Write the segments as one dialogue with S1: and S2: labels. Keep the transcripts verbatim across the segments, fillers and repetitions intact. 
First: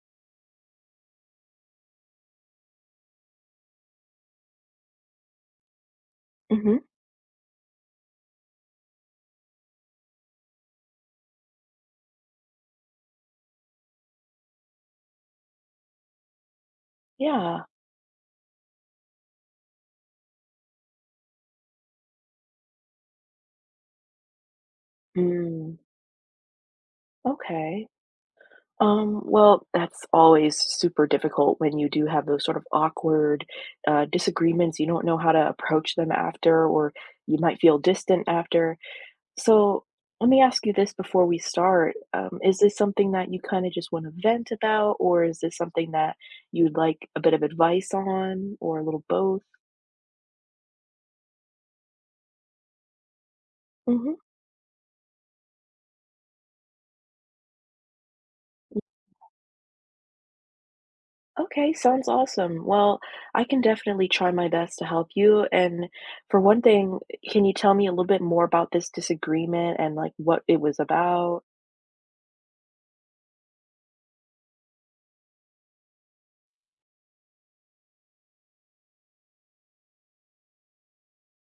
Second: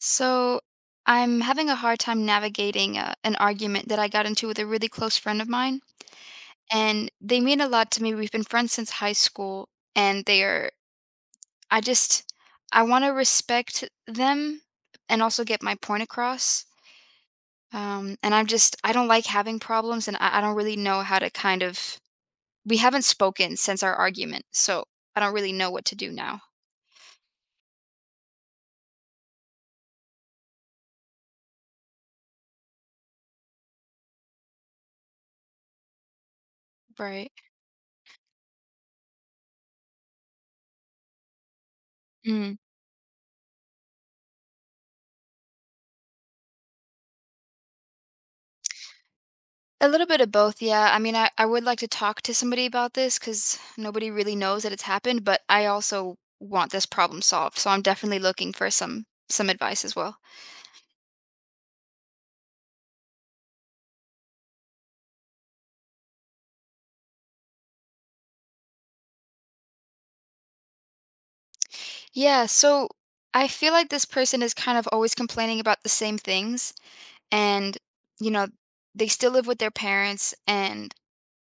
S1: So I'm having a hard time navigating uh, an argument that I got into with a really close friend of mine.
S2: Mhm.
S1: And they mean a lot to me. We've been friends since high school. And they are, I just, I want to respect them and also get my point across.
S2: Yeah.
S1: Um, and I'm just, I don't like having problems. And I, I don't really know how to kind of, we haven't spoken since our argument. So I don't really know
S2: Mm,
S1: what to do now.
S2: okay. Um, well, that's always super difficult when you do have those sort of awkward uh, disagreements. You don't know how to approach them after, or
S1: Right.
S2: you might feel distant after. So, let me ask you this before we start. Um, is this something that you kind of just want to vent about, or is this something that you'd like a bit of advice on, or a little both?
S1: A little bit of both, yeah. I mean, I, I would like to talk to somebody about this because nobody
S2: Hmm.
S1: really knows that it's happened, but I also want this problem solved. So I'm definitely looking for some some advice as well.
S2: Okay, sounds awesome. Well, I can definitely try my best to help you. And for one thing, can you tell me a little bit more about this disagreement and like what it was about?
S1: Yeah, so I feel like this person is kind of always complaining about the same things and you know, they still live with their parents and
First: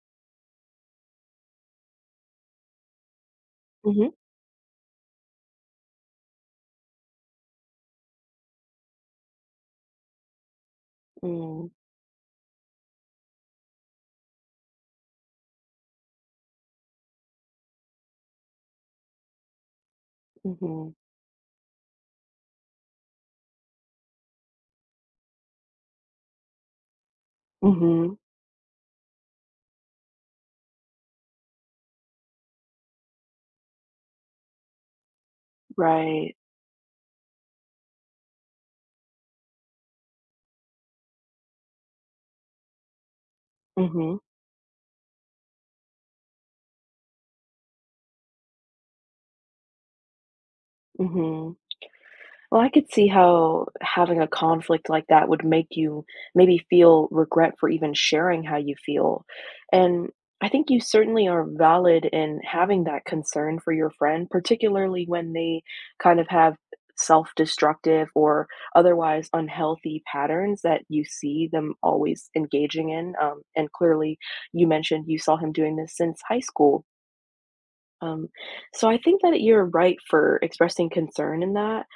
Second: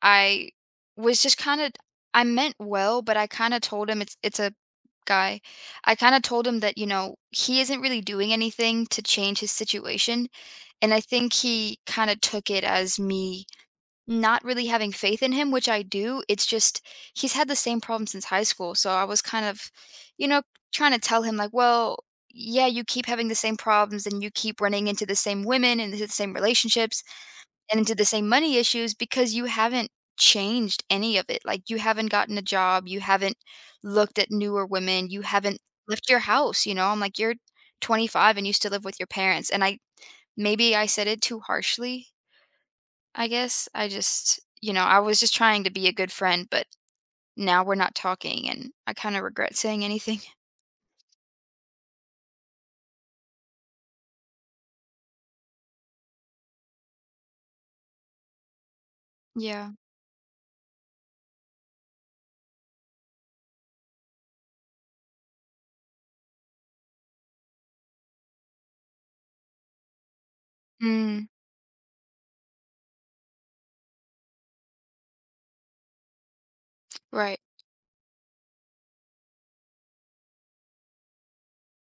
S1: I was just kind of I meant well, but I kind of told him
S2: Mm-hmm.
S1: it's it's a guy. I kind of told him that, you know, he isn't really doing anything to change his situation. And I think he kind of took it as me not really having faith in him, which I do. It's just he's had the same problem since high school. So I was kind of, you know,
S2: Mm-hmm.
S1: trying to tell him, like, well, yeah, you keep having the same problems and you keep running into the same women and into the same relationships and into the
S2: Mm-hmm.
S1: same money issues because you haven't changed any of it. Like, you haven't gotten a job, you haven't looked at newer women, you haven't left your
S2: Right.
S1: house. You know, I'm like, you're twenty-five and you still live with your parents. And I Maybe I said it too harshly, I guess. I
S2: Mm-hmm.
S1: just, you know, I was just trying to be a good friend, but now we're not talking and I kind of regret saying anything.
S2: Mm-hmm. Well, I could see how having a conflict like that would make you maybe feel regret for even sharing how you feel.
S1: Yeah.
S2: And I think you certainly are valid in having that concern for your friend, particularly when they kind of have self destructive or otherwise unhealthy patterns that you
S1: Mm,
S2: see them always engaging in. Um, and clearly, you mentioned you saw him doing this since high school.
S1: right.
S2: Um, so I think that you're right for expressing concern in that.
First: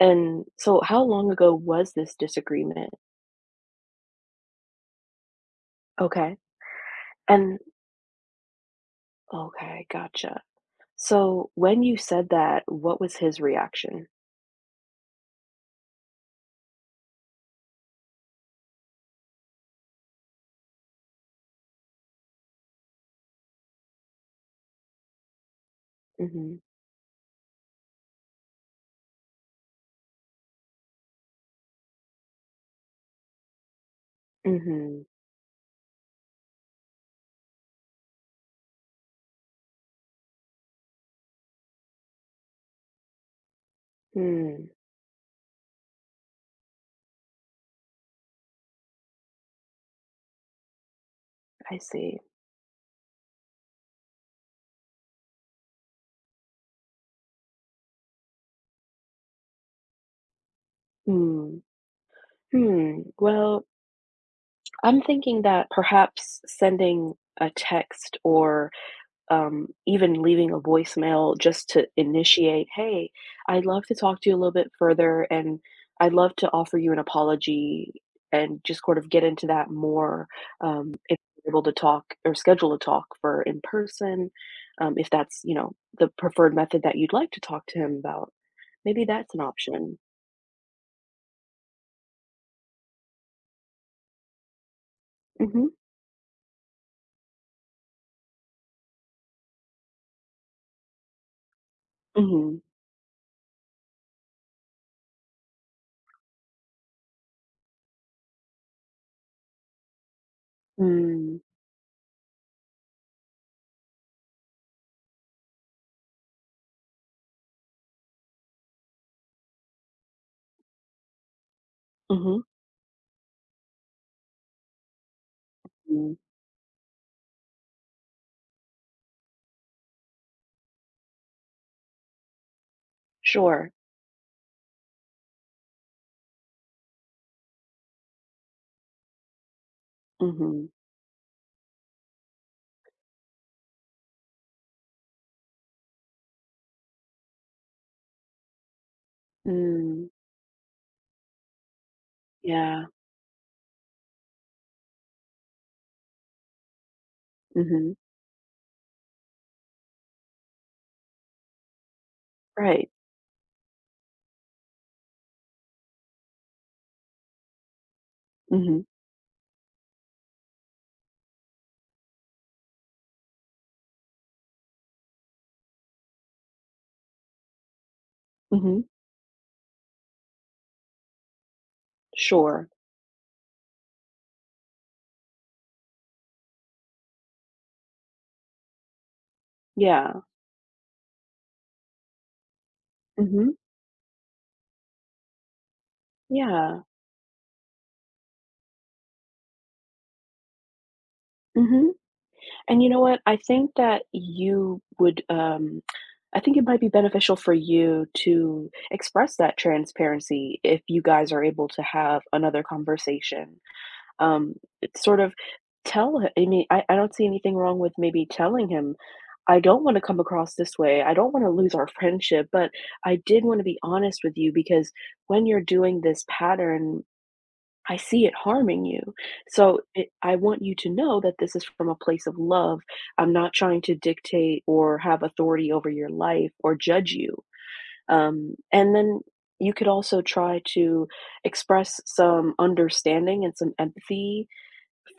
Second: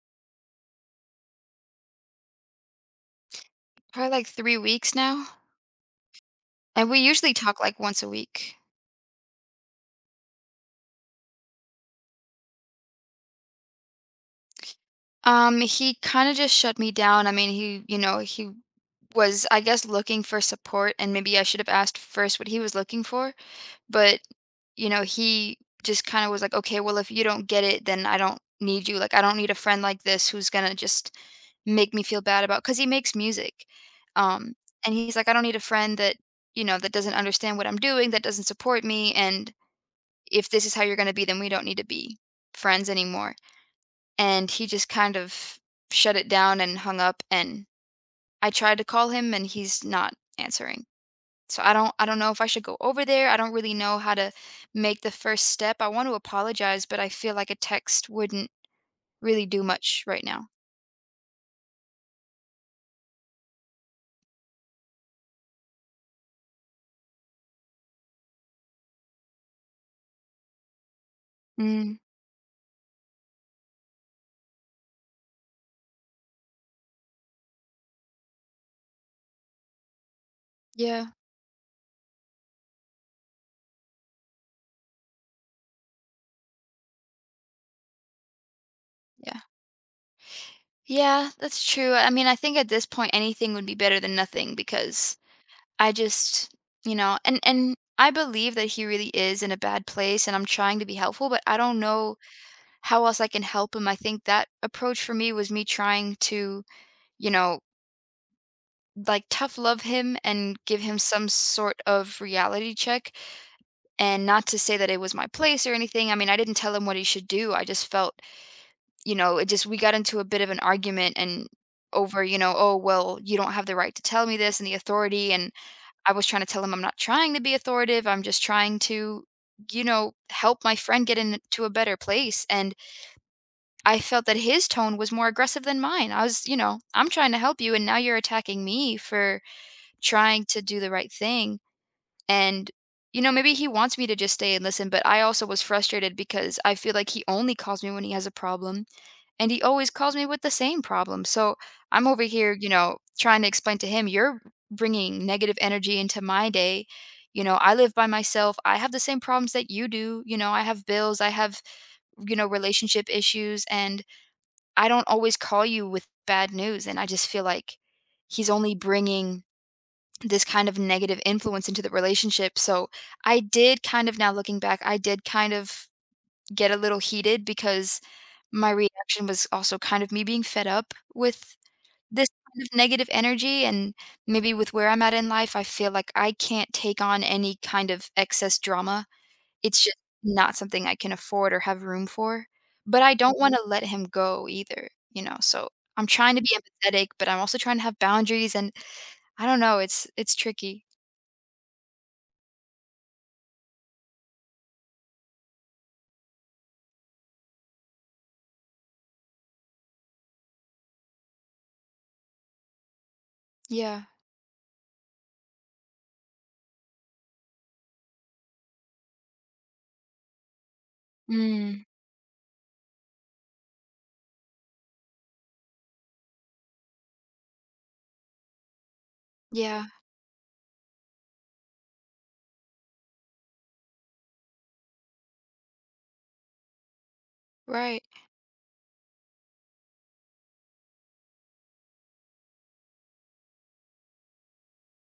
S2: And so how long ago was this disagreement?
S1: Probably like three weeks now.
S2: Okay.
S1: And we usually
S2: And
S1: talk like once a week.
S2: okay, gotcha. So when you said that, what was his reaction?
S1: Um, he kind of just shut me down. I mean, he, you know, he was, I guess, looking for support, and maybe I should have asked first what he was looking for. But you know, he just kind of was like,
S2: Mhm.
S1: okay, well, if you don't get it, then I don't need you. Like, I don't need a friend like this who's going to just make me feel bad about because he makes music. Um, and
S2: Mhm.
S1: he's like, I don't need a friend that, you know, that doesn't understand what I'm doing, that doesn't support me. And if this is how you're going to be, then we don't need to be friends anymore. And he
S2: Hmm,
S1: just kind of shut it down and hung up. And I tried to call him and he's not answering. So I
S2: I
S1: don't I don't
S2: see.
S1: know if I should go over there. I don't really know how to make the first step. I want to apologize, but I feel like a text wouldn't really do much right now.
S2: Hmm. Hmm. Well, I'm thinking that perhaps sending a text or um, even leaving a voicemail just to
S1: Mm,
S2: initiate, hey, I'd love to talk to you a little bit further and I'd love to offer you an apology and just sort of get into that more um,
S1: yeah,
S2: if you're able to talk or schedule a talk for in person, um, if that's, you know, the preferred method that you'd like to talk to him about. Maybe that's
S1: yeah.
S2: an option.
S1: Yeah, that's true. I mean, I think at this point anything would be better than nothing because
S2: Mm-hmm.
S1: I just, you know, and and I believe that he really is in a bad place and I'm trying to be helpful, but I don't know
S2: Mm-hmm.
S1: how else I can help him. I think that approach for me was me trying to, you know, like tough love him and give him some
S2: Mm,
S1: sort of reality check and not to say that it was my place or anything. I mean, I didn't tell him what he should do. I just felt, you know, it just we got into a bit of an argument and over, you
S2: mm-hmm.
S1: know, oh well, you don't have the right to tell me this and the authority. And I
S2: Mm,
S1: was trying to tell him I'm not trying to be authoritative. I'm just trying to, you know, help my friend get into a better place. And
S2: sure.
S1: I felt that his tone was more aggressive than mine. I was, you know, I'm trying to help you and now you're attacking me for trying to
S2: Mm-hmm.
S1: do the right thing. And, you know, maybe he wants me to just stay and listen, but I also was frustrated because I feel like he only calls me when he has a problem and he always
S2: Mm,
S1: calls me with the same problem. So I'm over here, you
S2: yeah.
S1: know, trying to explain to him, you're bringing negative energy into my day. You know, I
S2: Mm-hmm.
S1: live by myself. I have the same problems that you do. You know, I have bills, I have, you know,
S2: Right.
S1: relationship issues, and I don't always call you with bad news. And I just feel like he's only
S2: Mm-hmm.
S1: bringing this kind of negative influence into the relationship. So I did kind of, now looking back, I did kind of get a little heated because my
S2: Mm-hmm.
S1: reaction was also kind of me being fed up with this kind
S2: Sure.
S1: of negative energy and maybe with where I'm at in life, I feel like I can't take on any kind of excess drama. It's just
S2: Yeah.
S1: not something I can afford or have room for. But I don't
S2: Mhm.
S1: want to let him go either, you know. So I'm trying to be
S2: Yeah.
S1: empathetic, but I'm also trying to have boundaries and I don't know, it's it's tricky.
S2: Mhm. And you know what? I think that you would, um, I think it might be beneficial for you to express that transparency if you guys are able to have another conversation.
S1: Yeah.
S2: Um, it's sort of tell h- I mean, I, I don't see anything wrong with maybe telling him, I don't want to come across this way. I don't want to lose
S1: Mm,
S2: our friendship, but I did want to be honest with you because when you're doing this pattern I see it harming you. So
S1: yeah,
S2: it, I want you to know that this is from a place of love. I'm not trying to dictate or have authority over your life or judge you.
S1: right.
S2: Um, and then you could also try to express some understanding and some empathy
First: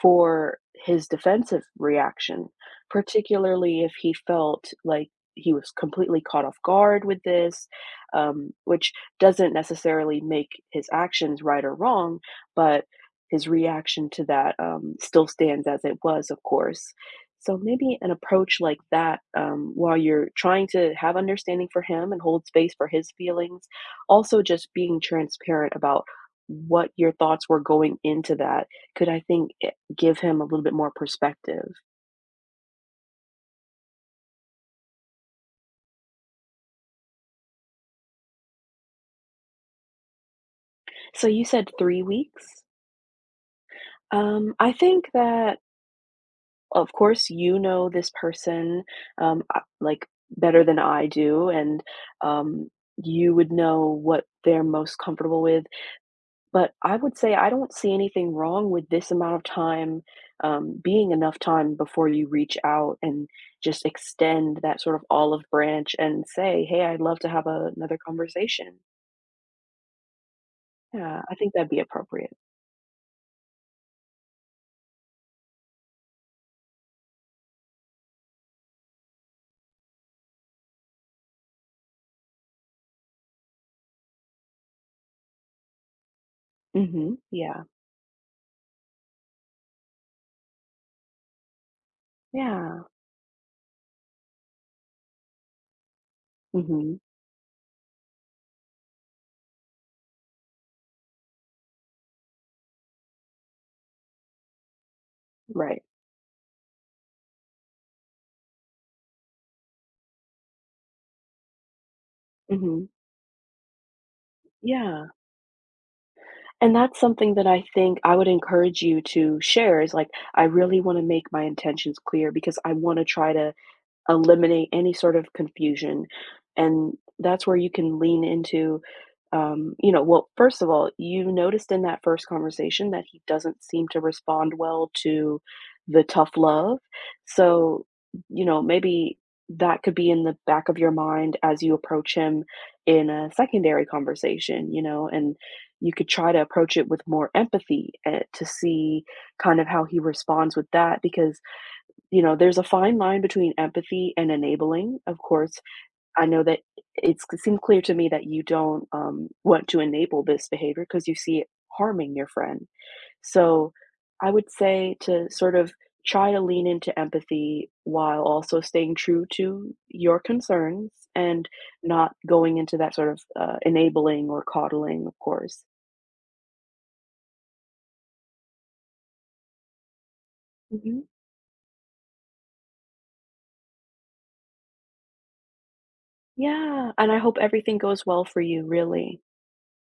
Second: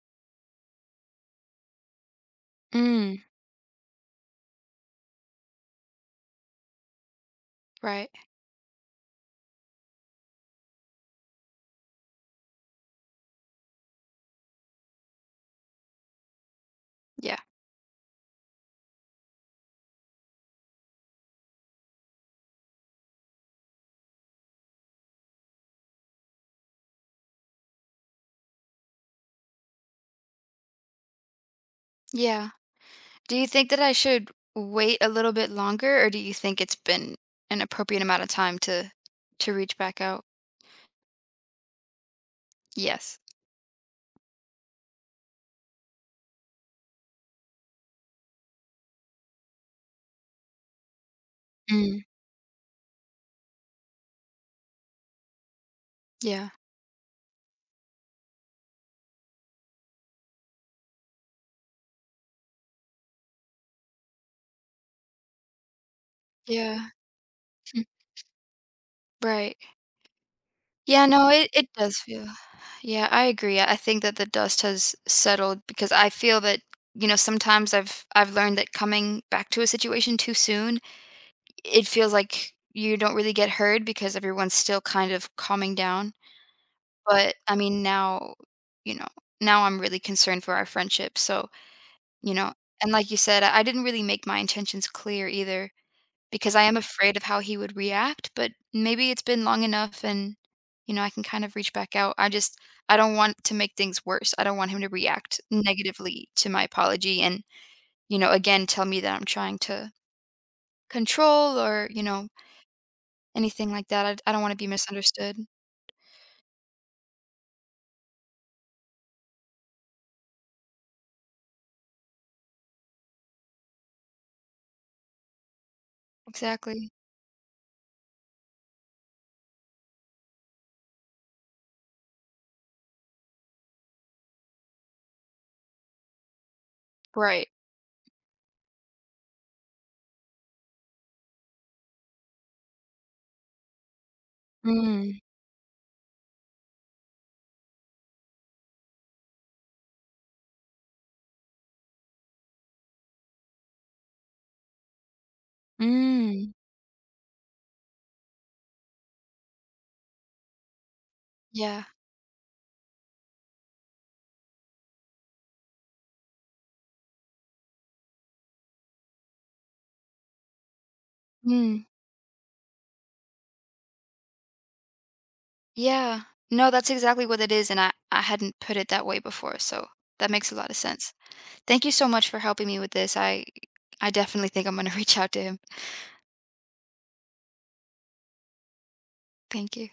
S2: for his defensive reaction,
S1: Mm,
S2: particularly if he felt like he was completely caught off guard with this,
S1: right.
S2: um, which doesn't necessarily make his actions right or wrong, but his reaction to that um, still stands as it was, of course.
S1: Yeah.
S2: So maybe an approach like that, um, while you're trying to have understanding for him and hold space for his feelings, also just being transparent about what your thoughts were going into that could I think give him a little bit more perspective.
S1: Yeah. Do you think that I should wait a little bit longer, or do you think it's been an appropriate amount of time to to reach back out?
S2: So you said three weeks?
S1: Yes.
S2: Um, I think that, of course, you know this person, um, uh, like, better than I do, and,
S1: Mm,
S2: um, you would know what they're most comfortable with.
S1: yeah.
S2: But I would say I don't see anything wrong with this amount of time, um, being enough time before you reach out and just extend that sort of olive branch and say,
S1: Yeah.
S2: "Hey, I'd love to have a
S1: Mm,
S2: another conversation."
S1: right. Yeah,
S2: Yeah,
S1: no,
S2: I
S1: it,
S2: think that'd
S1: it
S2: be
S1: does feel.
S2: appropriate.
S1: Yeah, I agree. I think that the dust has settled because I feel that, you know, sometimes I've I've learned that coming back to a situation too soon, it feels like you don't really get heard because everyone's still kind of calming down.
S2: Mhm.
S1: But, I
S2: Yeah.
S1: mean, now, you know, now I'm really concerned for our friendship, so, you know,
S2: Yeah.
S1: and like you said, I I didn't really make my intentions clear either because I am
S2: Mhm.
S1: afraid of how he would react, but maybe it's been long enough and, you know, I can kind of reach back out. I just I don't want to make things worse. I don't want him to react
S2: Right.
S1: negatively to my apology and, you know, again, tell me that I'm trying to control or, you know,
S2: Mhm.
S1: anything like that. I I don't wanna be
S2: Yeah.
S1: misunderstood.
S2: And that's something that I think I would encourage you to share is like, I really want to make my intentions clear because I want to try to eliminate any sort of confusion,
S1: Exactly.
S2: and that's where you can lean into, um, you know well, first of all, you noticed in that first conversation that he doesn't seem to respond well to the tough love.
S1: Right.
S2: So, you know, maybe that could be in the back of your mind as you approach him in a secondary conversation, you know,
S1: Mm.
S2: and you could try to approach it with more empathy uh, to see kind of how he responds with that because you know, there's a fine line between empathy and enabling. Of course, I know
S1: Mm.
S2: that it's it seemed clear to me that you don't um, want to enable this behavior because you see it
S1: Yeah.
S2: harming your friend. So I would say to sort of try to lean into empathy while also staying true to your concerns and
S1: Mm,
S2: not going into that sort of uh, enabling or coddling, of course.
S1: yeah. No, that's exactly what it is, and I, I hadn't put it that way before, so that makes a lot of
S2: Hmm.
S1: sense. Thank you so much for helping me with this. I I definitely think I'm gonna reach out to him.
S2: Yeah. And I hope everything goes well for you, really.
S1: Thank you.